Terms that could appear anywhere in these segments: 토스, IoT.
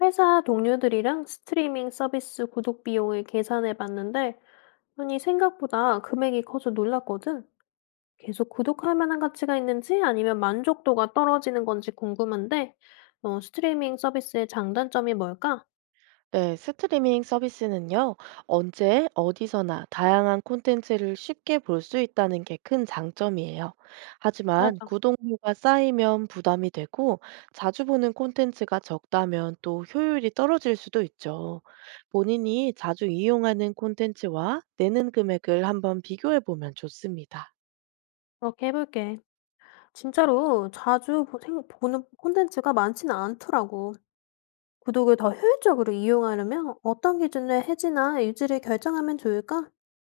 회사 동료들이랑 스트리밍 서비스 구독 비용을 계산해 봤는데, 아니, 생각보다 금액이 커서 놀랐거든. 계속 구독할 만한 가치가 있는지 아니면 만족도가 떨어지는 건지 궁금한데, 스트리밍 서비스의 장단점이 뭘까? 네, 스트리밍 서비스는요, 언제, 어디서나 다양한 콘텐츠를 쉽게 볼 수 있다는 게 큰 장점이에요. 하지만 맞아. 구독료가 쌓이면 부담이 되고, 자주 보는 콘텐츠가 적다면 또 효율이 떨어질 수도 있죠. 본인이 자주 이용하는 콘텐츠와 내는 금액을 한번 비교해 보면 좋습니다. 그렇게 해볼게. 진짜로 보는 콘텐츠가 많지는 않더라고. 구독을 더 효율적으로 이용하려면 어떤 기준으로 해지나 유지를 결정하면 좋을까?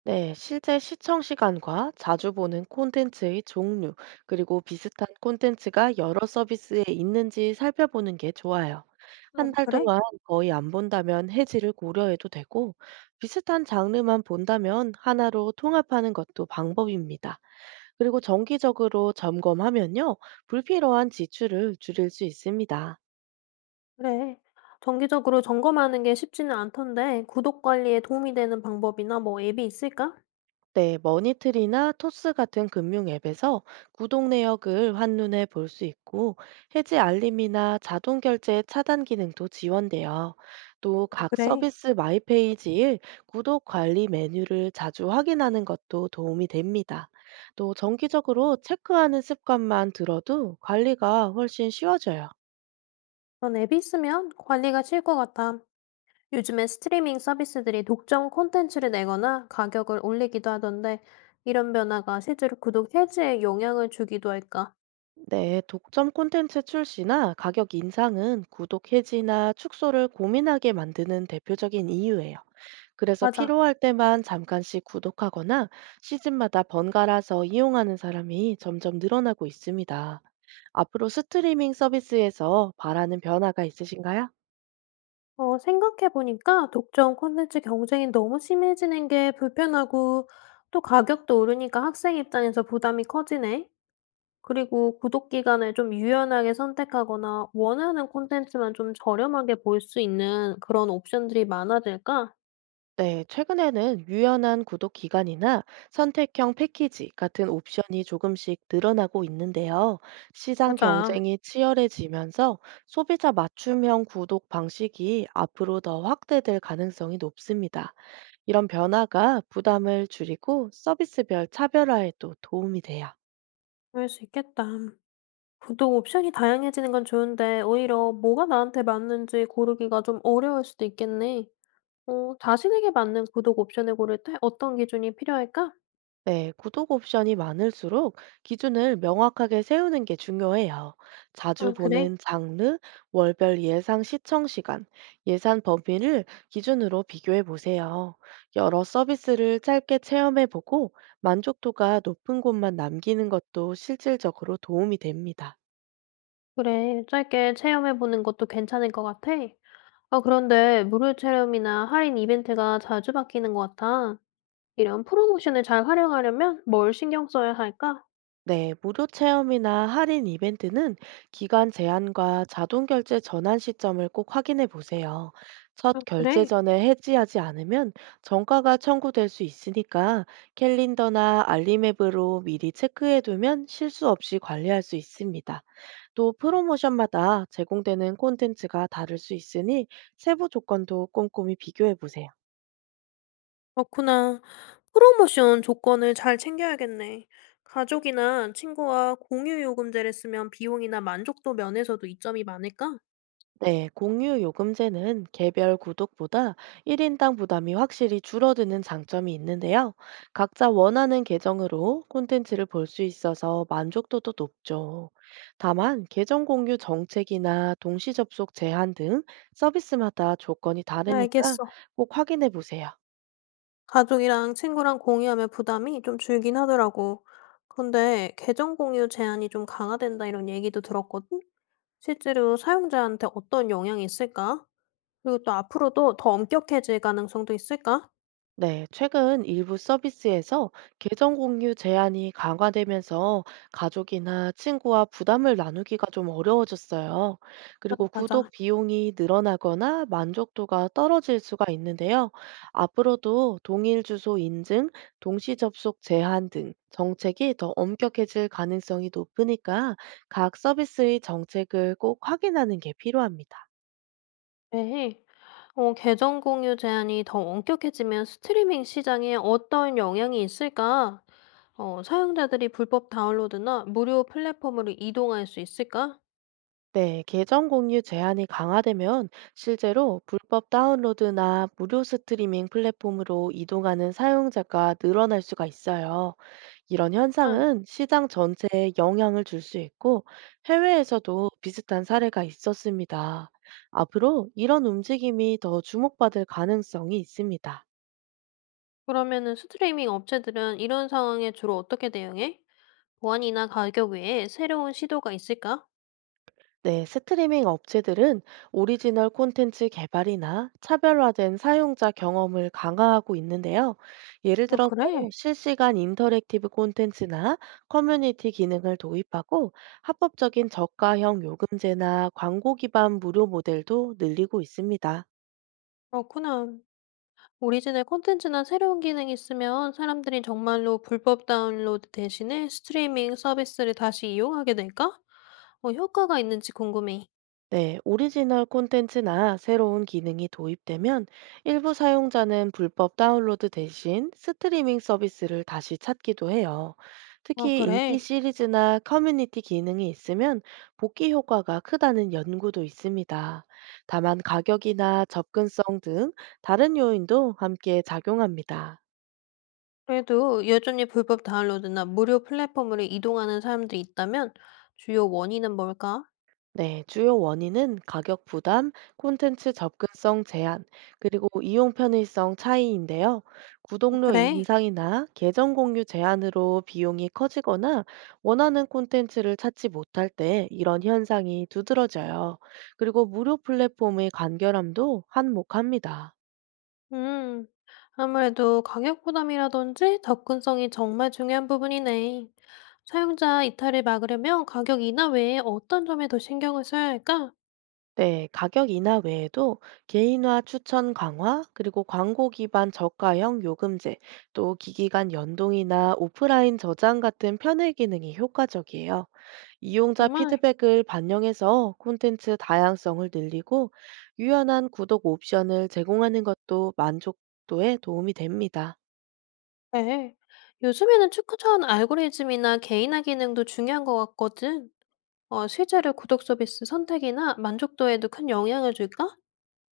네, 실제 시청 시간과 자주 보는 콘텐츠의 종류, 그리고 비슷한 콘텐츠가 여러 서비스에 있는지 살펴보는 게 좋아요. 아, 한 달 그래? 동안 거의 안 본다면 해지를 고려해도 되고, 비슷한 장르만 본다면 하나로 통합하는 것도 방법입니다. 그리고 정기적으로 점검하면요, 불필요한 지출을 줄일 수 있습니다. 그래. 정기적으로 점검하는 게 쉽지는 않던데, 구독 관리에 도움이 되는 방법이나 뭐 앱이 있을까? 네, 머니트리나 토스 같은 금융 앱에서 구독 내역을 한눈에 볼 수 있고, 해지 알림이나 자동 결제 차단 기능도 지원돼요. 또 각 그래. 서비스 마이 페이지일 구독 관리 메뉴를 자주 확인하는 것도 도움이 됩니다. 또 정기적으로 체크하는 습관만 들어도 관리가 훨씬 쉬워져요. 그런 앱이 있으면 관리가 쉬울 것 같아. 요즘에 스트리밍 서비스들이 독점 콘텐츠를 내거나 가격을 올리기도 하던데, 이런 변화가 실제로 구독 해지에 영향을 주기도 할까? 네, 독점 콘텐츠 출시나 가격 인상은 구독 해지나 축소를 고민하게 만드는 대표적인 이유예요. 그래서 맞아. 필요할 때만 잠깐씩 구독하거나 시즌마다 번갈아서 이용하는 사람이 점점 늘어나고 있습니다. 앞으로 스트리밍 서비스에서 바라는 변화가 있으신가요? 생각해보니까 독점 콘텐츠 경쟁이 너무 심해지는 게 불편하고, 또 가격도 오르니까 학생 입장에서 부담이 커지네. 그리고 구독 기간을 좀 유연하게 선택하거나 원하는 콘텐츠만 좀 저렴하게 볼 수 있는 그런 옵션들이 많아질까? 네, 최근에는 유연한 구독 기간이나 선택형 패키지 같은 옵션이 조금씩 늘어나고 있는데요. 시장 맞아. 경쟁이 치열해지면서 소비자 맞춤형 구독 방식이 앞으로 더 확대될 가능성이 높습니다. 이런 변화가 부담을 줄이고 서비스별 차별화에도 도움이 돼요. 그럴 수 있겠다. 구독 옵션이 다양해지는 건 좋은데 오히려 뭐가 나한테 맞는지 고르기가 좀 어려울 수도 있겠네. 자신에게 맞는 구독 옵션을 고를 때 어떤 기준이 필요할까? 네, 구독 옵션이 많을수록 기준을 명확하게 세우는 게 중요해요. 자주 아, 그래? 보는 장르, 월별 예상 시청 시간, 예산 범위를 기준으로 비교해 보세요. 여러 서비스를 짧게 체험해 보고 만족도가 높은 곳만 남기는 것도 실질적으로 도움이 됩니다. 그래. 짧게 체험해보는 것도 괜찮을 것 같아. 아, 그런데 무료 체험이나 할인 이벤트가 자주 바뀌는 것 같아. 이런 프로모션을 잘 활용하려면 뭘 신경 써야 할까? 네, 무료 체험이나 할인 이벤트는 기간 제한과 자동 결제 전환 시점을 꼭 확인해 보세요. 첫 아, 결제 그래? 전에 해지하지 않으면 정가가 청구될 수 있으니까 캘린더나 알림앱으로 미리 체크해 두면 실수 없이 관리할 수 있습니다. 또 프로모션마다 제공되는 콘텐츠가 다를 수 있으니 세부 조건도 꼼꼼히 비교해 보세요. 그렇구나. 프로모션 조건을 잘 챙겨야겠네. 가족이나 친구와 공유 요금제를 쓰면 비용이나 만족도 면에서도 이점이 많을까? 네, 공유 요금제는 개별 구독보다 1인당 부담이 확실히 줄어드는 장점이 있는데요. 각자 원하는 계정으로 콘텐츠를 볼 수 있어서 만족도도 높죠. 다만, 계정 공유 정책이나 동시 접속 제한 등 서비스마다 조건이 다르니까 알겠어. 꼭 확인해 보세요. 가족이랑 친구랑 공유하면 부담이 좀 줄긴 하더라고. 근데 계정 공유 제한이 좀 강화된다 이런 얘기도 들었거든? 실제로 사용자한테 어떤 영향이 있을까? 그리고 또 앞으로도 더 엄격해질 가능성도 있을까? 네, 최근 일부 서비스에서 계정 공유 제한이 강화되면서 가족이나 친구와 부담을 나누기가 좀 어려워졌어요. 아, 그리고 구독 맞아. 비용이 늘어나거나 만족도가 떨어질 수가 있는데요. 앞으로도 동일 주소 인증, 동시 접속 제한 등 정책이 더 엄격해질 가능성이 높으니까 각 서비스의 정책을 꼭 확인하는 게 필요합니다. 네. 계정 공유 제한이 더 엄격해지면 스트리밍 시장에 어떤 영향이 있을까? 사용자들이 불법 다운로드나 무료 플랫폼으로 이동할 수 있을까? 네, 계정 공유 제한이 강화되면 실제로 불법 다운로드나 무료 스트리밍 플랫폼으로 이동하는 사용자가 늘어날 수가 있어요. 이런 아, 현상은 시장 전체에 영향을 줄 수 있고 해외에서도 비슷한 사례가 있었습니다. 앞으로 이런 움직임이 더 주목받을 가능성이 있습니다. 그러면은 스트리밍 업체들은 이런 상황에 주로 어떻게 대응해? 보안이나 가격 외에 새로운 시도가 있을까? 네, 스트리밍 업체들은 오리지널 콘텐츠 개발이나 차별화된 사용자 경험을 강화하고 있는데요. 예를 아, 들어서 그래? 실시간 인터랙티브 콘텐츠나 커뮤니티 기능을 도입하고 합법적인 저가형 요금제나 광고 기반 무료 모델도 늘리고 있습니다. 그렇구나. 오리지널 콘텐츠나 새로운 기능이 있으면 사람들이 정말로 불법 다운로드 대신에 스트리밍 서비스를 다시 이용하게 될까? 효과가 있는지 궁금해. 네, 오리지널 콘텐츠나 새로운 기능이 도입되면 일부 사용자는 불법 다운로드 대신 스트리밍 서비스를 다시 찾기도 해요. 아, 특히 인기 그래. 시리즈나 커뮤니티 기능이 있으면 복귀 효과가 크다는 연구도 있습니다. 다만 가격이나 접근성 등 다른 요인도 함께 작용합니다. 그래도 여전히 불법 다운로드나 무료 플랫폼으로 이동하는 사람들이 있다면 주요 원인은 뭘까? 네, 주요 원인은 가격 부담, 콘텐츠 접근성 제한, 그리고 이용 편의성 차이인데요. 구독료 그래. 인상이나 계정 공유 제한으로 비용이 커지거나 원하는 콘텐츠를 찾지 못할 때 이런 현상이 두드러져요. 그리고 무료 플랫폼의 간결함도 한몫합니다. 음, 아무래도 가격 부담이라든지 접근성이 정말 중요한 부분이네. 사용자 이탈을 막으려면 가격 인하 외에 어떤 점에 더 신경을 써야 할까? 네, 가격 인하 외에도 개인화 추천 강화, 그리고 광고 기반 저가형 요금제, 또 기기 간 연동이나 오프라인 저장 같은 편의 기능이 효과적이에요. 이용자 정말 피드백을 반영해서 콘텐츠 다양성을 늘리고 유연한 구독 옵션을 제공하는 것도 만족도에 도움이 됩니다. 네. 요즘에는 추천 알고리즘이나 개인화 기능도 중요한 것 같거든. 실제로 구독 서비스 선택이나 만족도에도 큰 영향을 줄까?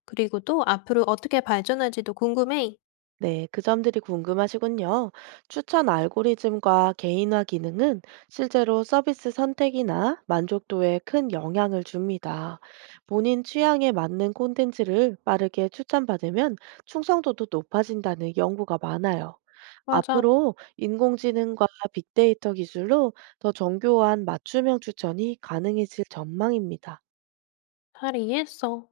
그리고 또 앞으로 어떻게 발전할지도 궁금해. 네, 그 점들이 궁금하시군요. 추천 알고리즘과 개인화 기능은 실제로 서비스 선택이나 만족도에 큰 영향을 줍니다. 본인 취향에 맞는 콘텐츠를 빠르게 추천받으면 충성도도 높아진다는 연구가 많아요. 맞아. 앞으로 인공지능과 빅데이터 기술로 더 정교한 맞춤형 추천이 가능해질 전망입니다. 잘 이해했어.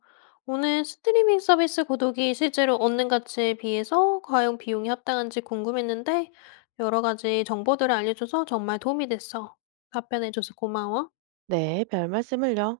오늘 스트리밍 서비스 구독이 실제로 얻는 가치에 비해서 과연 비용이 합당한지 궁금했는데 여러 가지 정보들을 알려줘서 정말 도움이 됐어. 답변해줘서 고마워. 네, 별 말씀을요.